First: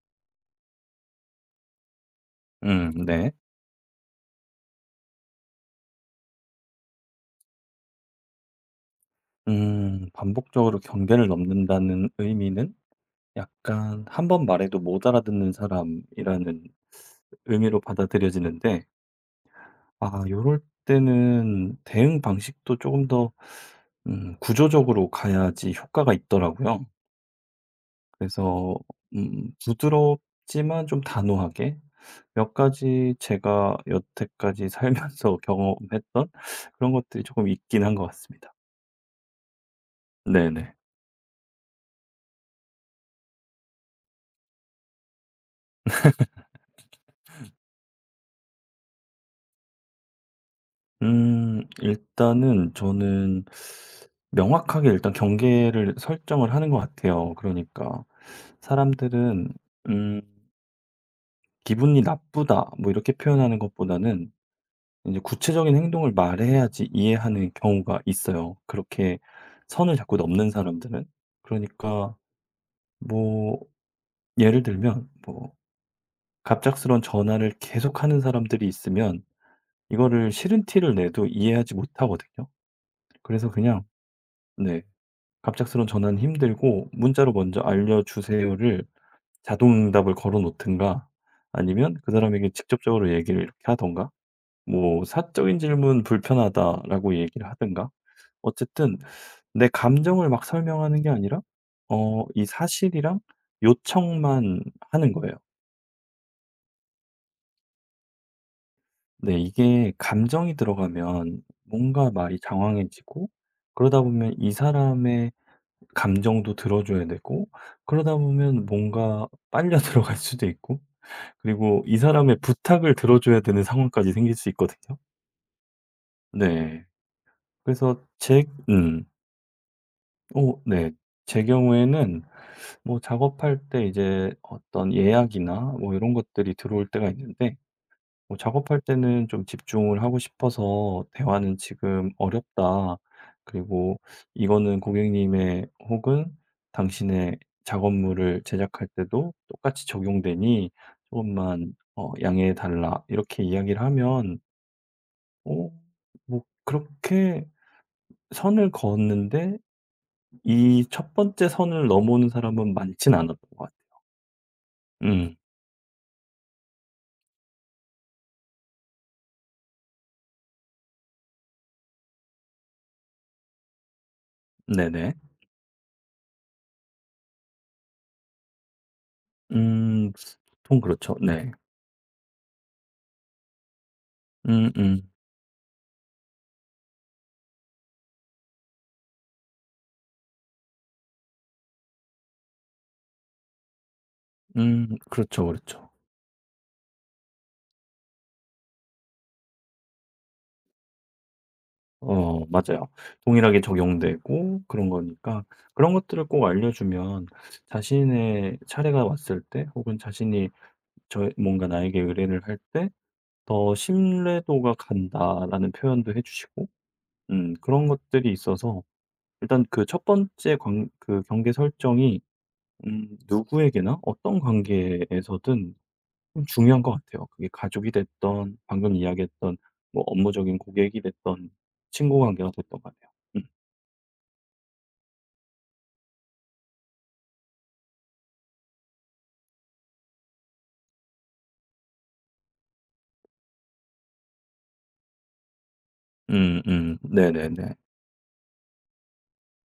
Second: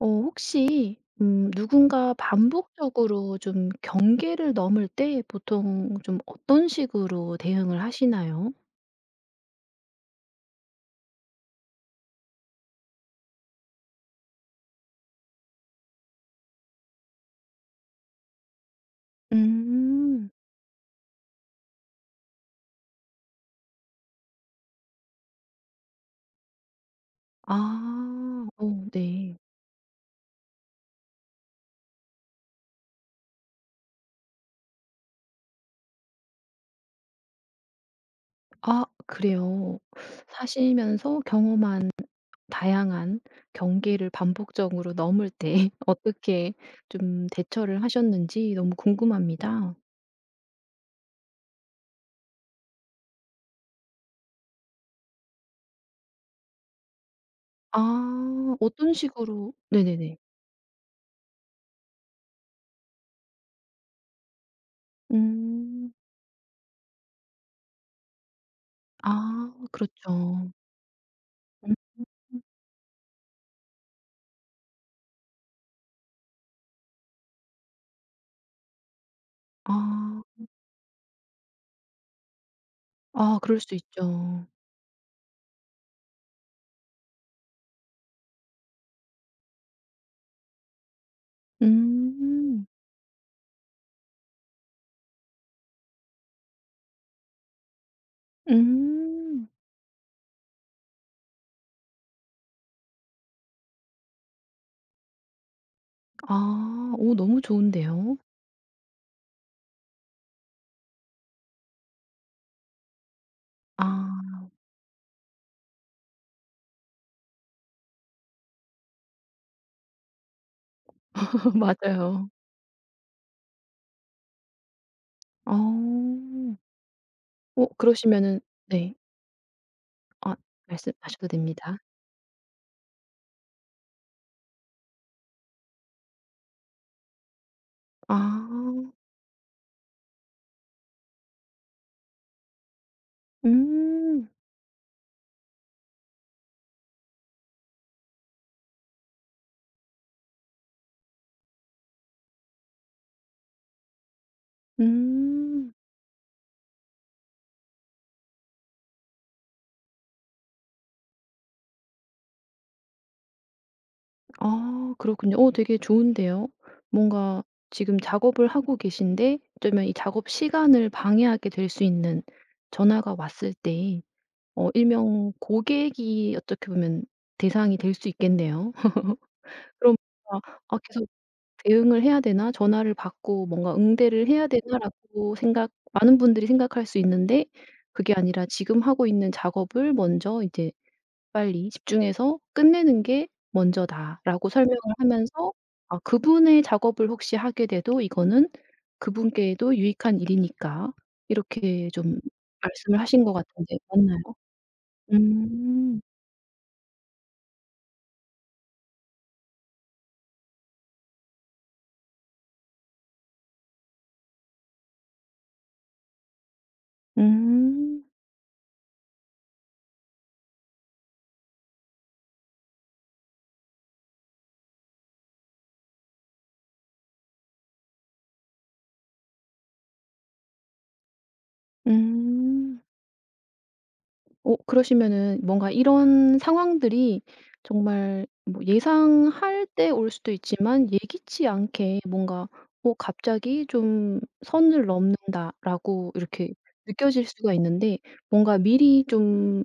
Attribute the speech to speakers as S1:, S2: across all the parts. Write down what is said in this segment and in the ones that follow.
S1: 혹시 누군가
S2: 네.
S1: 반복적으로 좀 경계를 넘을 때 보통 좀 어떤 식으로 대응을 하시나요?
S2: 반복적으로 경계를 넘는다는 의미는 약간 한 번 말해도 못 알아듣는 사람이라는 의미로 받아들여지는데 아
S1: 음.
S2: 요럴 때는 대응 방식도 조금 더 구조적으로 가야지 효과가 있더라고요.
S1: 아.
S2: 그래서
S1: 어 네.
S2: 부드럽지만 좀 단호하게 몇 가지 제가 여태까지 살면서 경험했던 그런 것들이 조금 있긴 한 것 같습니다.
S1: 아 그래요.
S2: 네네.
S1: 사시면서 경험한 다양한 경계를 반복적으로 넘을 때 어떻게 좀 대처를 하셨는지 너무 궁금합니다.
S2: 일단은 저는 명확하게 일단 경계를 설정을 하는 것 같아요. 그러니까
S1: 아 어떤
S2: 사람들은
S1: 식으로 네네네.
S2: 음 "기분이 나쁘다." 뭐 이렇게 표현하는 것보다는 이제 구체적인
S1: 음.
S2: 행동을 말해야지 이해하는 경우가 있어요, 그렇게
S1: 아
S2: 선을 자꾸 넘는
S1: 그렇죠.
S2: 사람들은.
S1: 음.
S2: 그러니까 뭐 예를 들면 뭐 갑작스러운 전화를 계속하는 사람들이 있으면
S1: 아.
S2: 이거를 싫은 티를 내도 이해하지 못하거든요.
S1: 아
S2: 그래서
S1: 그럴 수
S2: 그냥
S1: 있죠.
S2: 네. 갑작스러운 전화는 힘들고 문자로 먼저 "알려주세요."를 자동 응답을 걸어 놓든가 아니면 그 사람에게
S1: 음.
S2: 직접적으로 얘기를 이렇게 하든가 뭐 "사적인 질문 불편하다."라고 얘기를 하든가 어쨌든
S1: 음.
S2: 내 감정을 막 설명하는 게 아니라 이 사실이랑 요청만 하는 거예요.
S1: 아. 오, 너무 좋은데요.
S2: 네 이게 감정이 들어가면 뭔가 말이 장황해지고 그러다 보면
S1: 아
S2: 이 사람의 감정도 들어줘야 되고 그러다 보면 뭔가 빨려 들어갈 수도 있고 그리고 이
S1: 맞아요.
S2: 사람의 부탁을 들어줘야 되는 상황까지 생길 수 있거든요.
S1: 어.
S2: 네.
S1: 어
S2: 그래서
S1: 그러시면은
S2: 제
S1: 네.
S2: 음.
S1: 아
S2: 오, 네.
S1: 말씀하셔도
S2: 제
S1: 됩니다.
S2: 경우에는 뭐 작업할 때 이제 어떤 예약이나 뭐 이런 것들이 들어올 때가 있는데 뭐 작업할
S1: 아.
S2: 때는 좀 집중을 하고 싶어서 "대화는 지금 어렵다. 그리고
S1: 음.
S2: 이거는 고객님의 혹은 당신의 작업물을 제작할 때도 똑같이 적용되니 조금만 양해해 달라." 이렇게 이야기를 하면 어
S1: 음.
S2: 뭐 그렇게 선을 그었는데 이 첫 번째 선을 넘어오는 사람은 많진 않았던 것 같아요.
S1: 아
S2: 음.
S1: 그렇군요. 어 되게 좋은데요. 뭔가 지금 작업을 하고 계신데 어쩌면 이 작업 시간을 방해하게 될 수 있는 전화가 왔을 때
S2: 네네.
S1: 일명 고객이 어떻게 보면 대상이 될 수 있겠네요. 그럼
S2: 음.
S1: 뭔가 '아
S2: 보통
S1: 계속
S2: 그렇죠. 네.
S1: 대응을 해야 되나? 전화를 받고 뭔가 응대를 해야
S2: 음음. 음.
S1: 되나?'라고 생각 많은 분들이 생각할 수 있는데 그게 아니라 지금 하고 있는 작업을 먼저 이제 빨리 집중해서 끝내는 게 먼저다라고 설명을
S2: 그렇죠,
S1: 하면서
S2: 그렇죠.
S1: 아 그분의 작업을 혹시 하게 돼도 이거는 그분께도 유익한 일이니까 이렇게 좀
S2: 어 맞아요.
S1: 말씀을 하신 것
S2: 동일하게
S1: 같은데 맞나요?
S2: 적용되고 그런 거니까 그런
S1: 음.
S2: 것들을 꼭 알려주면 자신의 차례가 왔을 때 혹은 자신이 저 뭔가 나에게 의뢰를 할 때 더 "신뢰도가 간다."라는 표현도 해 주시고 그런
S1: 음.
S2: 것들이 있어서 일단 그 첫 번째 관 그 경계 설정이 누구에게나 어떤 관계에서든 좀 중요한 것 같아요. 그게 가족이 됐던 방금 이야기했던 뭐 업무적인 고객이 됐던 친구 관계가 됐것
S1: 음.
S2: 같아요 음.
S1: 어 그러시면은 뭔가 이런 상황들이 정말 뭐 예상할 때 올 수도 있지만 예기치 않게 뭔가 '어 갑자기 좀 선을 넘는다.'라고 이렇게 느껴질 수가
S2: 네네네.
S1: 있는데 뭔가 미리 좀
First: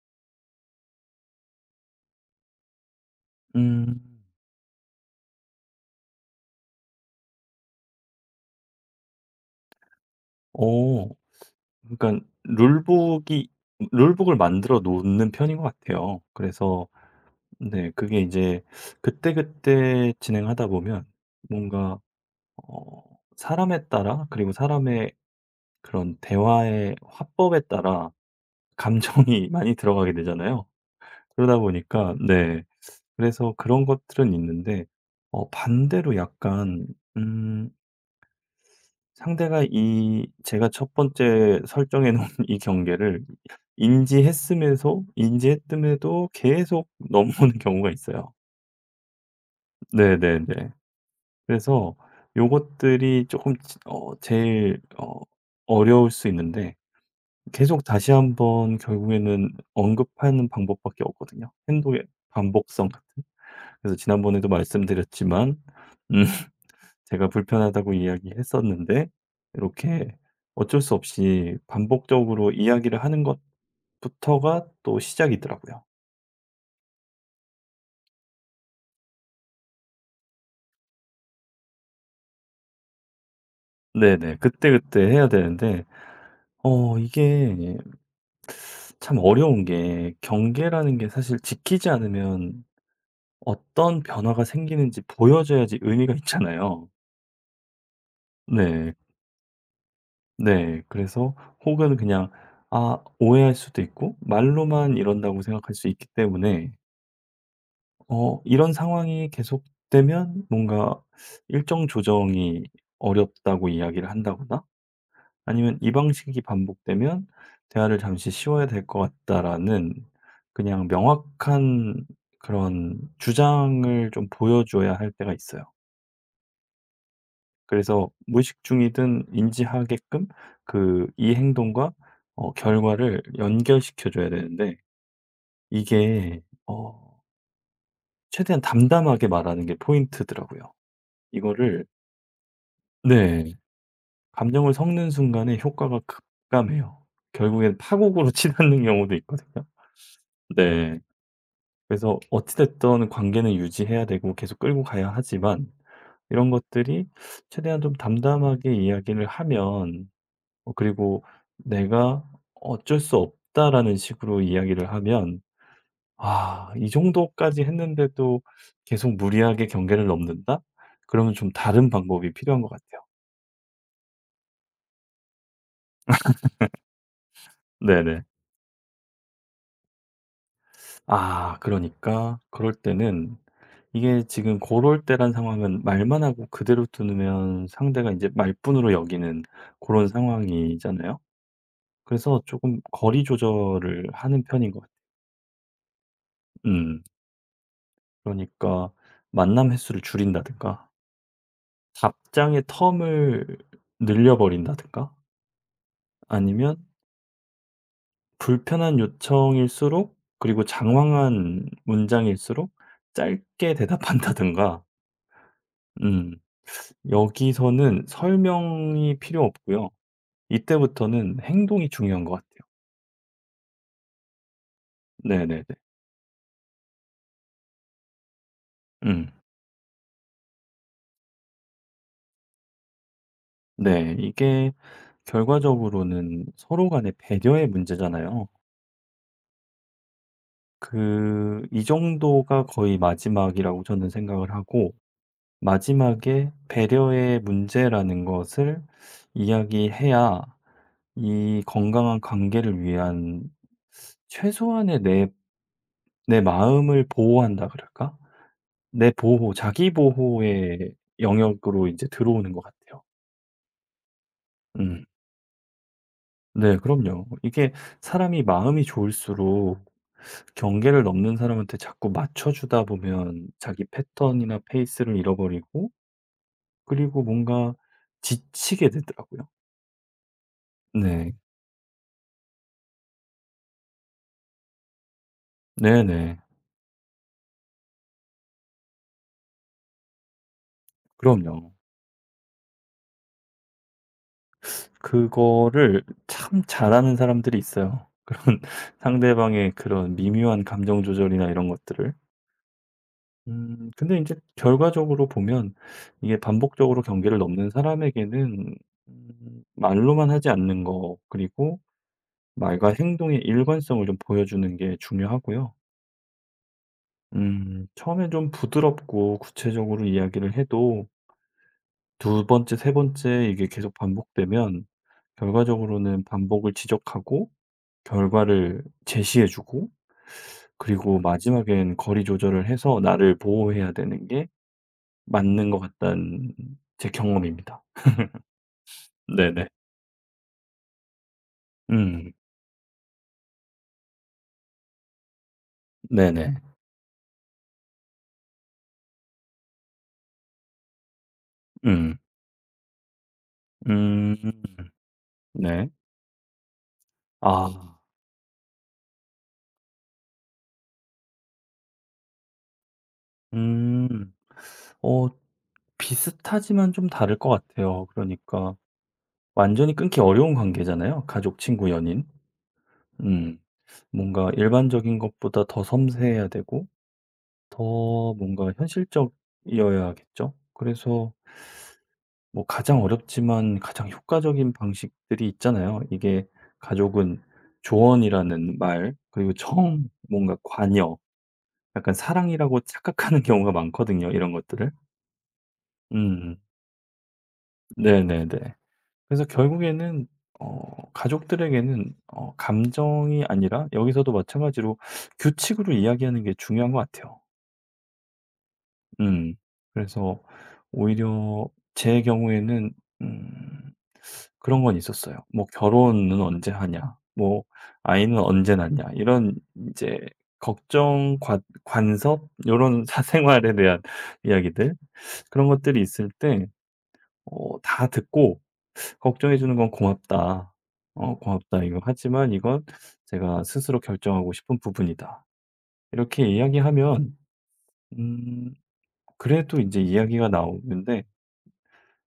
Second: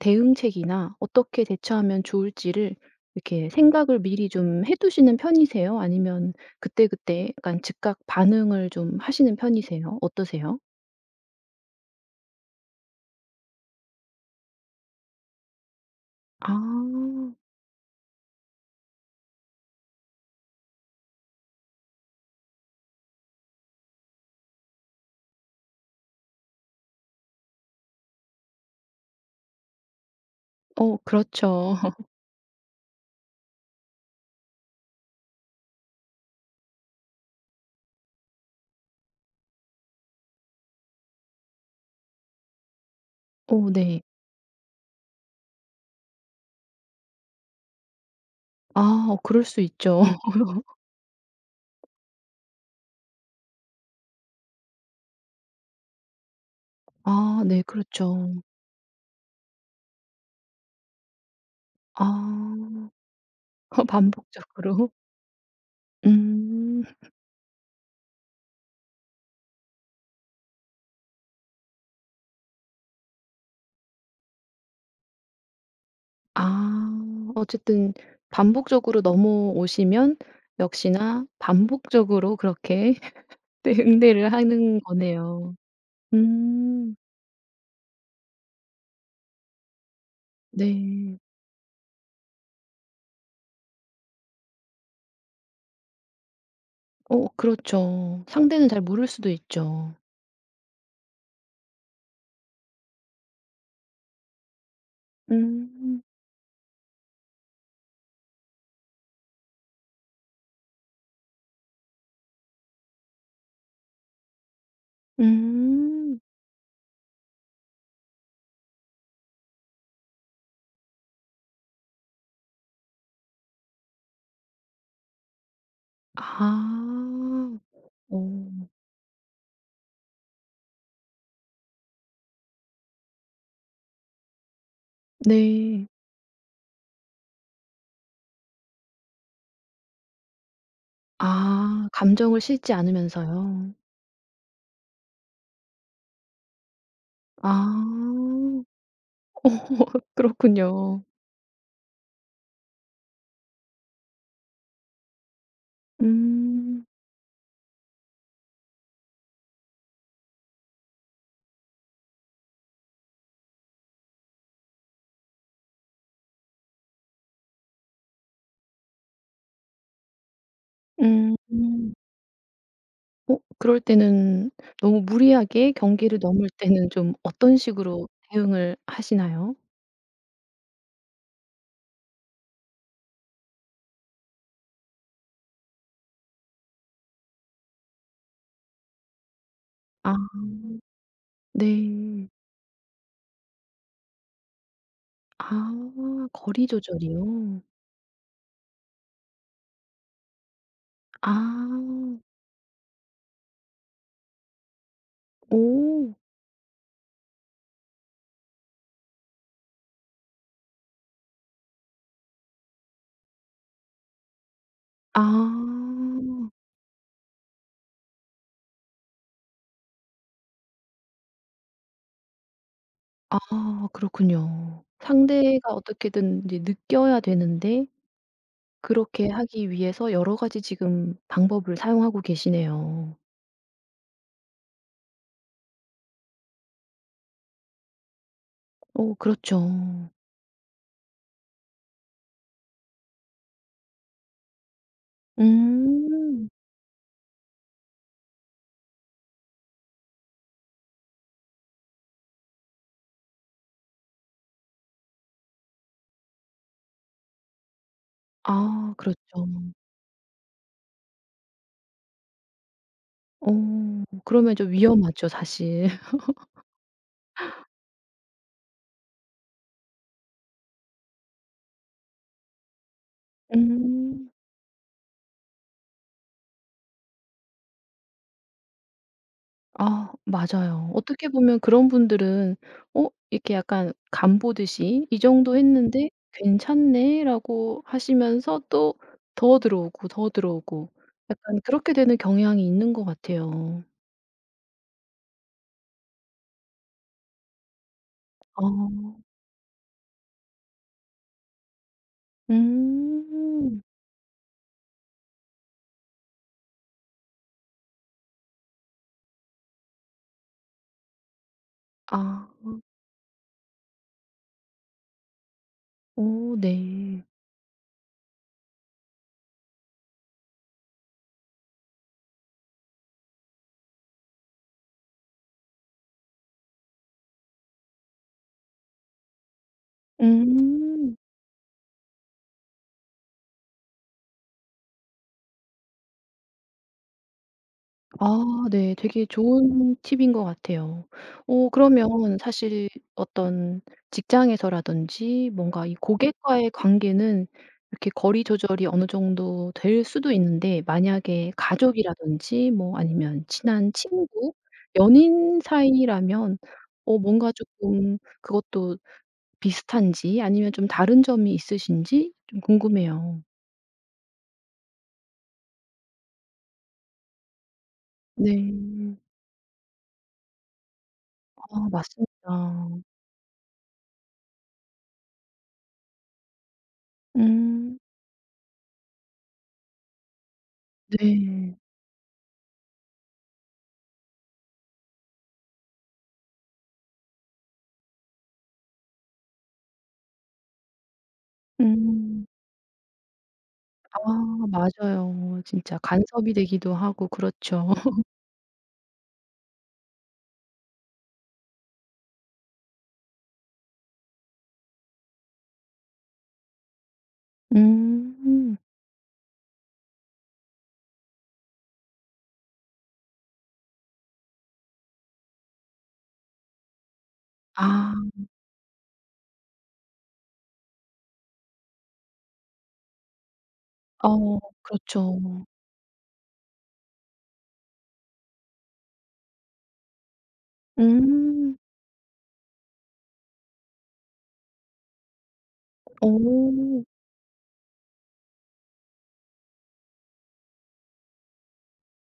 S1: 대응책이나 어떻게 대처하면 좋을지를 이렇게 생각을
S2: 음.
S1: 미리 좀 해 두시는 편이세요? 아니면 그때그때 약간 즉각 반응을 좀 하시는 편이세요? 어떠세요?
S2: 오, 그러니까 룰북이 룰북을 만들어 놓는 편인 것 같아요.
S1: 아.
S2: 그래서 네 그게 이제 그때그때 진행하다 보면 뭔가 어 사람에 따라 그리고 사람의 그런 대화의 화법에 따라 감정이 많이 들어가게 되잖아요.
S1: 어
S2: 그러다
S1: 그렇죠.
S2: 보니까 네 그래서 그런 것들은 있는데 반대로 약간 음 상대가 이 제가 첫 번째 설정해 놓은 이 경계를
S1: 어 네.
S2: 인지했음에서 인지했음에도 계속 넘어오는 경우가 있어요.
S1: 아 어 그럴 수 있죠.
S2: 네네네. 그래서 요것들이 조금 지 제일 어려울 수 있는데
S1: 아 네
S2: 계속 다시
S1: 그렇죠.
S2: 한번 결국에는 언급하는 방법밖에 없거든요, 행동의 반복성
S1: 아
S2: 같은. 그래서 지난번에도
S1: 반복적으로.
S2: 말씀드렸지만 음.
S1: 음.
S2: 제가 불편하다고 이야기했었는데 이렇게 어쩔 수 없이 반복적으로 이야기를 하는 것부터가 또 시작이더라고요.
S1: 아 어쨌든 반복적으로 넘어오시면 역시나 반복적으로 그렇게 네 응대를
S2: 네네.
S1: 하는
S2: 그때그때 해야
S1: 거네요.
S2: 되는데
S1: 음.
S2: 이게 참 어려운 게 경계라는 게
S1: 네.
S2: 사실 지키지 않으면 어떤 변화가 생기는지 보여줘야지 의미가 있잖아요.
S1: 어 그렇죠. 상대는 잘
S2: 네.
S1: 모를 수도 있죠.
S2: 네. 그래서 혹은 그냥 아 오해할 수도 있고 말로만 이런다고 생각할 수
S1: 음.
S2: 있기 때문에 이런 상황이 계속되면 뭔가 일정 조정이 어렵다고 이야기를 한다거나 아니면 "이
S1: 음.
S2: 방식이 반복되면 대화를 잠시 쉬어야 될 것 같다."라는 그냥 명확한 그런 주장을 좀 보여줘야 할 때가 있어요.
S1: 아.
S2: 그래서 무의식
S1: 어.
S2: 중이든 인지하게끔 이 행동과 결과를 연결시켜 줘야 되는데
S1: 네.
S2: 이게 어 최대한 담담하게 말하는 게 포인트더라고요. 이거를
S1: 아 감정을 싣지
S2: 네.
S1: 않으면서요.
S2: 감정을 섞는 순간에 효과가 급감해요. 결국엔 파국으로
S1: 아.
S2: 치닫는 경우도 있거든요. 네.
S1: 그렇군요.
S2: 그래서 어찌 됐든 관계는 유지해야 되고 계속 끌고 가야 하지만 이런
S1: 음.
S2: 것들이 최대한 좀 담담하게 이야기를 하면 그리고 "내가 어쩔 수 없다."라는 식으로 이야기를 하면 '아 이 정도까지 했는데도 계속 무리하게 경계를 넘는다?' 그러면
S1: 음.
S2: 좀 다른
S1: 음.
S2: 방법이 필요한 것 같아요.
S1: 어 그럴 때는 너무 무리하게 경계를 넘을 때는 좀 어떤 식으로
S2: 네네.
S1: 대응을 하시나요?
S2: 아 그러니까 그럴 때는 이게 지금 고럴 때란 상황은 말만 하고 그대로 두면 상대가 이제 말뿐으로 여기는 그런
S1: 아
S2: 상황이잖아요.
S1: 네.
S2: 그래서 조금 거리 조절을 하는 편인 것 같아요.
S1: 아 거리
S2: 음.
S1: 조절이요?
S2: 그러니까 만남 횟수를 줄인다든가
S1: 아.
S2: 답장의 텀을 늘려 버린다든가
S1: 오.
S2: 아니면 불편한 요청일수록 그리고 장황한 문장일수록 짧게 대답한다든가.
S1: 아.
S2: 음. 여기서는 설명이 필요 없고요. 이때부터는 행동이 중요한 것 같아요.
S1: 아 그렇군요.
S2: 네네네.
S1: 상대가 어떻게든 이제 느껴야 되는데 그렇게
S2: 음.
S1: 하기 위해서 여러 가지 지금 방법을 사용하고 계시네요.
S2: 네. 이게 결과적으로는 서로 간의 배려의 문제잖아요.
S1: 어 그렇죠.
S2: 그 이 정도가 거의 마지막이라고 저는 생각을 하고
S1: 음.
S2: 마지막에 배려의 문제라는 것을 이야기해야 이 건강한 관계를 위한 최소한의 내 내 마음을 보호한다 그럴까?
S1: 아
S2: 내
S1: 그렇죠.
S2: 보호, 자기 보호의 영역으로 이제 들어오는 것 같아요.
S1: 어 그러면 좀
S2: 음.
S1: 위험하죠 사실.
S2: 네 그럼요. 이게 사람이 마음이 좋을수록 경계를 넘는 사람한테 자꾸 맞춰 주다 보면 자기
S1: 음.
S2: 패턴이나 페이스를 잃어버리고 그리고 뭔가 지치게 되더라고요.
S1: 아 맞아요. 어떻게
S2: 네.
S1: 보면 그런 분들은 어 이렇게 약간 간 보듯이 '이 정도 했는데
S2: 네네.
S1: 괜찮네.'라고 하시면서 또 더 들어오고 더 들어오고 약간
S2: 그럼요.
S1: 그렇게 되는 경향이 있는 것 같아요.
S2: 그거를 참 잘하는 사람들이 있어요. 그런
S1: 아.
S2: 상대방의 그런 미묘한 감정 조절이나 이런 것들을.
S1: 음.
S2: 근데 이제 결과적으로 보면 이게 반복적으로 경계를 넘는 사람에게는 말로만 하지 않는 거 그리고
S1: 아.
S2: 말과 행동의 일관성을 좀 보여주는 게 중요하고요.
S1: 오 네.
S2: 처에 좀 부드럽고 구체적으로 이야기를 해도 두 번째, 세 번째 이게 계속 반복되면 결과적으로는 반복을 지적하고 결과를 제시해 주고
S1: 음.
S2: 그리고 마지막엔 거리 조절을 해서 나를 보호해야 되는 게 맞는 것 같다는 제 경험입니다.
S1: 아 네. 되게
S2: 네네.
S1: 좋은 팁인 것 같아요. 어
S2: 음.
S1: 그러면 사실 어떤 직장에서라든지 뭔가 이
S2: 네네.
S1: 고객과의 관계는 이렇게 거리 조절이 어느 정도 될 수도 있는데 만약에
S2: 음.
S1: 가족이라든지 뭐 아니면 친한
S2: 음.
S1: 친구, 연인
S2: 네.
S1: 사이라면 뭔가
S2: 아.
S1: 조금 그것도 비슷한지 아니면 좀 다른 점이 있으신지 좀 궁금해요.
S2: 음. 어 비슷하지만 좀 다를 것 같아요.
S1: 네.
S2: 그러니까 완전히 끊기 어려운 관계잖아요. 가족,
S1: 아
S2: 친구, 연인.
S1: 맞습니다.
S2: 음. 뭔가 일반적인 것보다 더 섬세해야 되고
S1: 음.
S2: 더 뭔가 현실적이어야겠죠. 그래서
S1: 네.
S2: 뭐 가장 어렵지만 가장 효과적인 방식들이 있잖아요. 이게 가족은 조언이라는 말, 그리고 정, 뭔가 관여, 약간
S1: 음.
S2: 사랑이라고 착각하는 경우가
S1: 아
S2: 많거든요, 이런 것들을.
S1: 맞아요. 진짜 간섭이
S2: 음.
S1: 되기도 하고 그렇죠.
S2: 네네네. 그래서 결국에는 가족들에게는 감정이 아니라 여기서도 마찬가지로 규칙으로 이야기하는 게 중요한 것 같아요.
S1: 음.
S2: 음. 그래서 오히려 제 경우에는 음 그런 건 있었어요. 뭐 "결혼은 언제 하냐?" 뭐
S1: 아.
S2: "아이는 언제 낳냐?" 이런 이제 걱정, 관 관섭 이런 사생활에 대한
S1: 어
S2: 이야기들
S1: 그렇죠.
S2: 그런 것들이 있을 때 다 듣고 "걱정해 주는 건 고맙다.
S1: 음.
S2: 고맙다 이거. 하지만 이건 제가 스스로 결정하고 싶은 부분이다." 이렇게
S1: 어.
S2: 이야기하면 음 그래도 이제 이야기가 나오는데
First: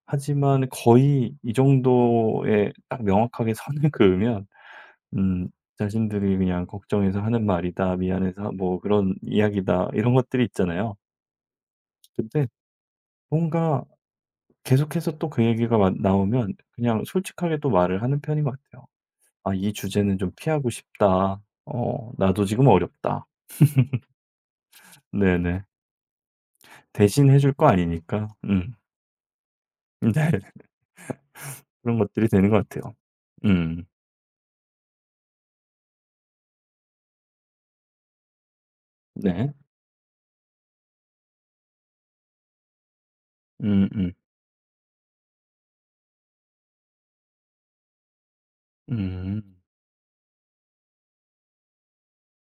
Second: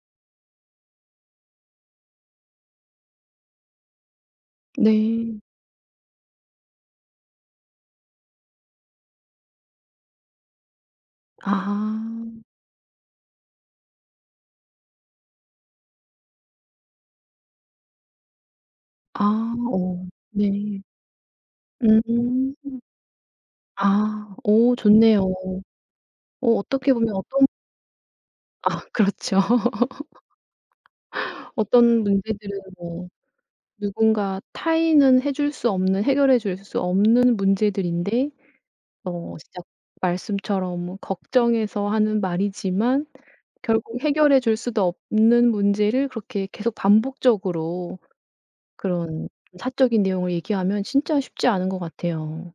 S2: 하지만 거의 이 정도에 딱 명확하게 선을 그으면
S1: 네.
S2: 음 자신들이 그냥 "걱정해서 하는 말이다. 미안해서 뭐 그런 이야기다." 이런 것들이 있잖아요.
S1: 아.
S2: 근데 뭔가 계속해서 또 그 얘기가 마 나오면 그냥 솔직하게 또 말을 하는 편인 것 같아요.
S1: 아
S2: "아 이
S1: 어.
S2: 주제는 좀 피하고
S1: 네.
S2: 싶다. 나도
S1: 음.
S2: 지금 어렵다."
S1: 아. 어 좋네요.
S2: 네네.
S1: 어 어떻게 보면
S2: 대신 해
S1: 어떤
S2: 줄 거 아니니까. 음.
S1: 아 그렇죠.
S2: 네. 그런
S1: 어떤
S2: 것들이 되는
S1: 문제들은
S2: 것 같아요.
S1: 뭐
S2: 음.
S1: 누군가 타인은 해줄 수 없는 해결해 줄 수 없는 문제들인데 어
S2: 네.
S1: 진짜 말씀처럼 걱정해서 하는 말이지만 결국
S2: 음.
S1: 해결해 줄 수도 없는 문제를 그렇게 계속 반복적으로 그런
S2: 음.
S1: 사적인 내용을 얘기하면 진짜 쉽지 않은 것 같아요.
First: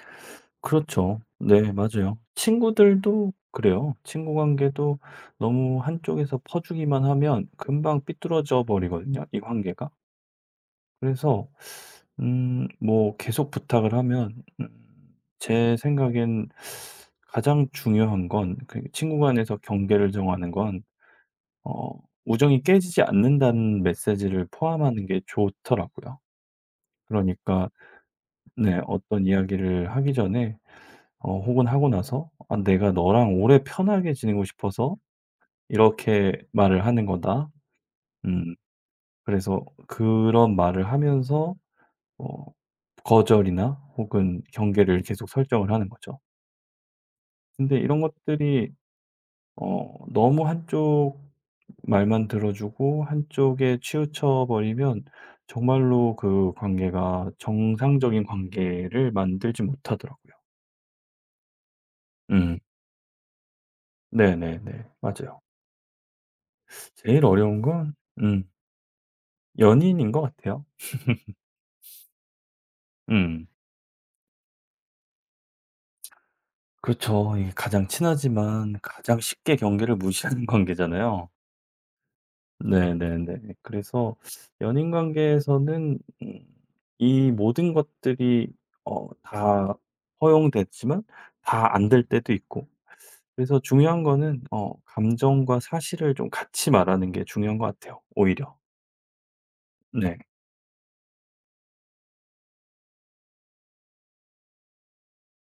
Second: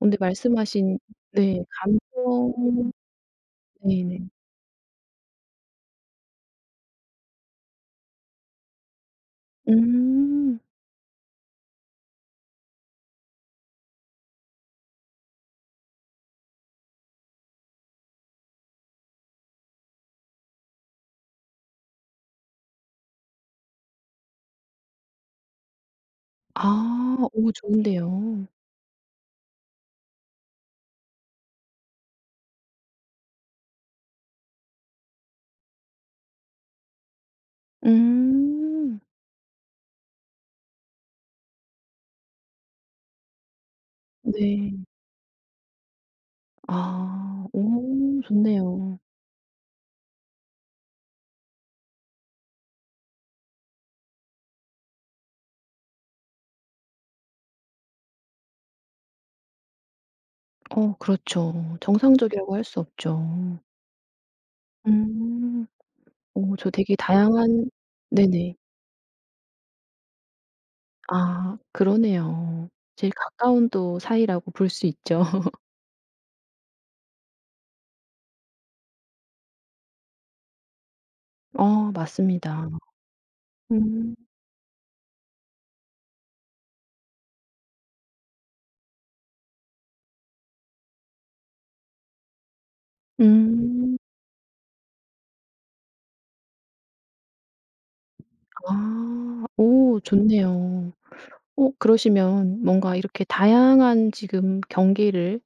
S1: 근데 말씀하신
S2: 그렇죠.
S1: 네
S2: 네 맞아요.
S1: 감정
S2: 친구들도 그래요.
S1: 네네.
S2: 친구 관계도 너무 한쪽에서 퍼주기만 하면 금방 삐뚤어져 버리거든요, 이 관계가.
S1: 음.
S2: 그래서 뭐 계속 부탁을 하면 제 생각엔 가장 중요한 건 그 친구 간에서 경계를 정하는 건 어 우정이 깨지지 않는다는 메시지를 포함하는 게 좋더라고요.
S1: 아 오
S2: 그러니까
S1: 좋은데요.
S2: 네 어떤 이야기를 하기 전에 혹은 하고 나서 '아 내가 너랑 오래 편하게 지내고 싶어서 이렇게 말을 하는 거다.' 음
S1: 음.
S2: 그래서 그런 말을 하면서 어 거절이나 혹은
S1: 네.
S2: 경계를 계속 설정을 하는 거죠.
S1: 아
S2: 근데 이런
S1: 오
S2: 것들이
S1: 좋네요.
S2: 너무 한쪽 말만 들어주고 한쪽에 치우쳐 버리면 정말로 그 관계가 정상적인 관계를 만들지 못하더라고요.
S1: 어 그렇죠. 정상적이라고
S2: 음.
S1: 할 수 없죠.
S2: 네네네. 맞아요.
S1: 음. 오, 저 되게
S2: 제일 어려운
S1: 다양한
S2: 건 음.
S1: 네네.
S2: 연인인 것 같아요.
S1: 아 그러네요. 제일
S2: 음.
S1: 가까운 또 사이라고 볼 수 있죠.
S2: 그렇죠. 이게 가장 친하지만 가장 쉽게 경계를 무시하는 관계잖아요.
S1: 어 맞습니다.
S2: 네네네.
S1: 음.
S2: 그래서 연인 관계에서는 이 모든 것들이 다 허용됐지만 다 안 될 때도 있고 그래서
S1: 음.
S2: 중요한 거는 감정과 사실을 좀 같이 말하는 게 중요한 것 같아요 오히려.
S1: 아. 오
S2: 네.
S1: 좋네요. 어 그러시면 뭔가 이렇게 다양한 지금 경계를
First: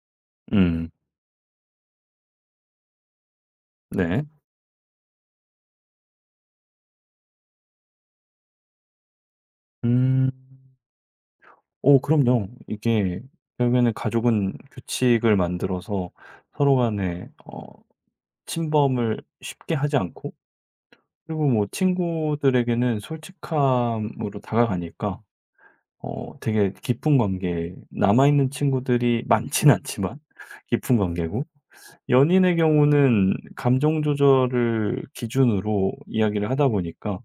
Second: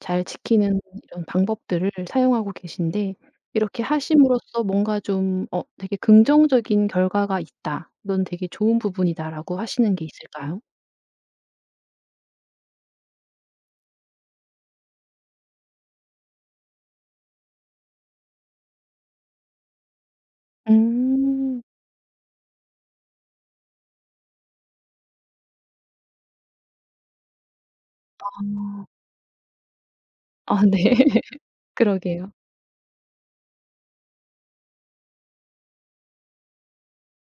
S1: 잘 지키는
S2: 음.
S1: 이런 방법들을 사용하고 계신데 이렇게
S2: 네.
S1: 하심으로써 뭔가 좀 어 되게 '긍정적인 결과가 있다. 이건 되게 좋은 부분이다.'라고 하시는 게
S2: 음.
S1: 있을까요?
S2: 오 그럼요. 이게 결국에는 가족은 규칙을 만들어서 서로 간에 침범을 쉽게 하지 않고 그리고
S1: 음.
S2: 뭐 친구들에게는 솔직함으로 다가가니까 되게 깊은 관계 남아있는
S1: 아.
S2: 친구들이 많진 않지만
S1: 아 네.
S2: 깊은 관계고
S1: 그러게요.
S2: 연인의 경우는 감정 조절을 기준으로 이야기를 하다 보니까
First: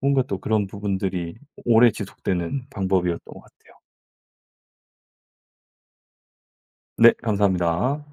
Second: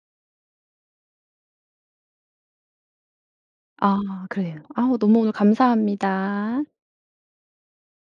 S2: 뭔가 또 그런 부분들이 오래 지속되는 방법이었던 것 같아요.
S1: 아 그래요. 아우 너무 오늘 감사합니다.
S2: 네 감사합니다.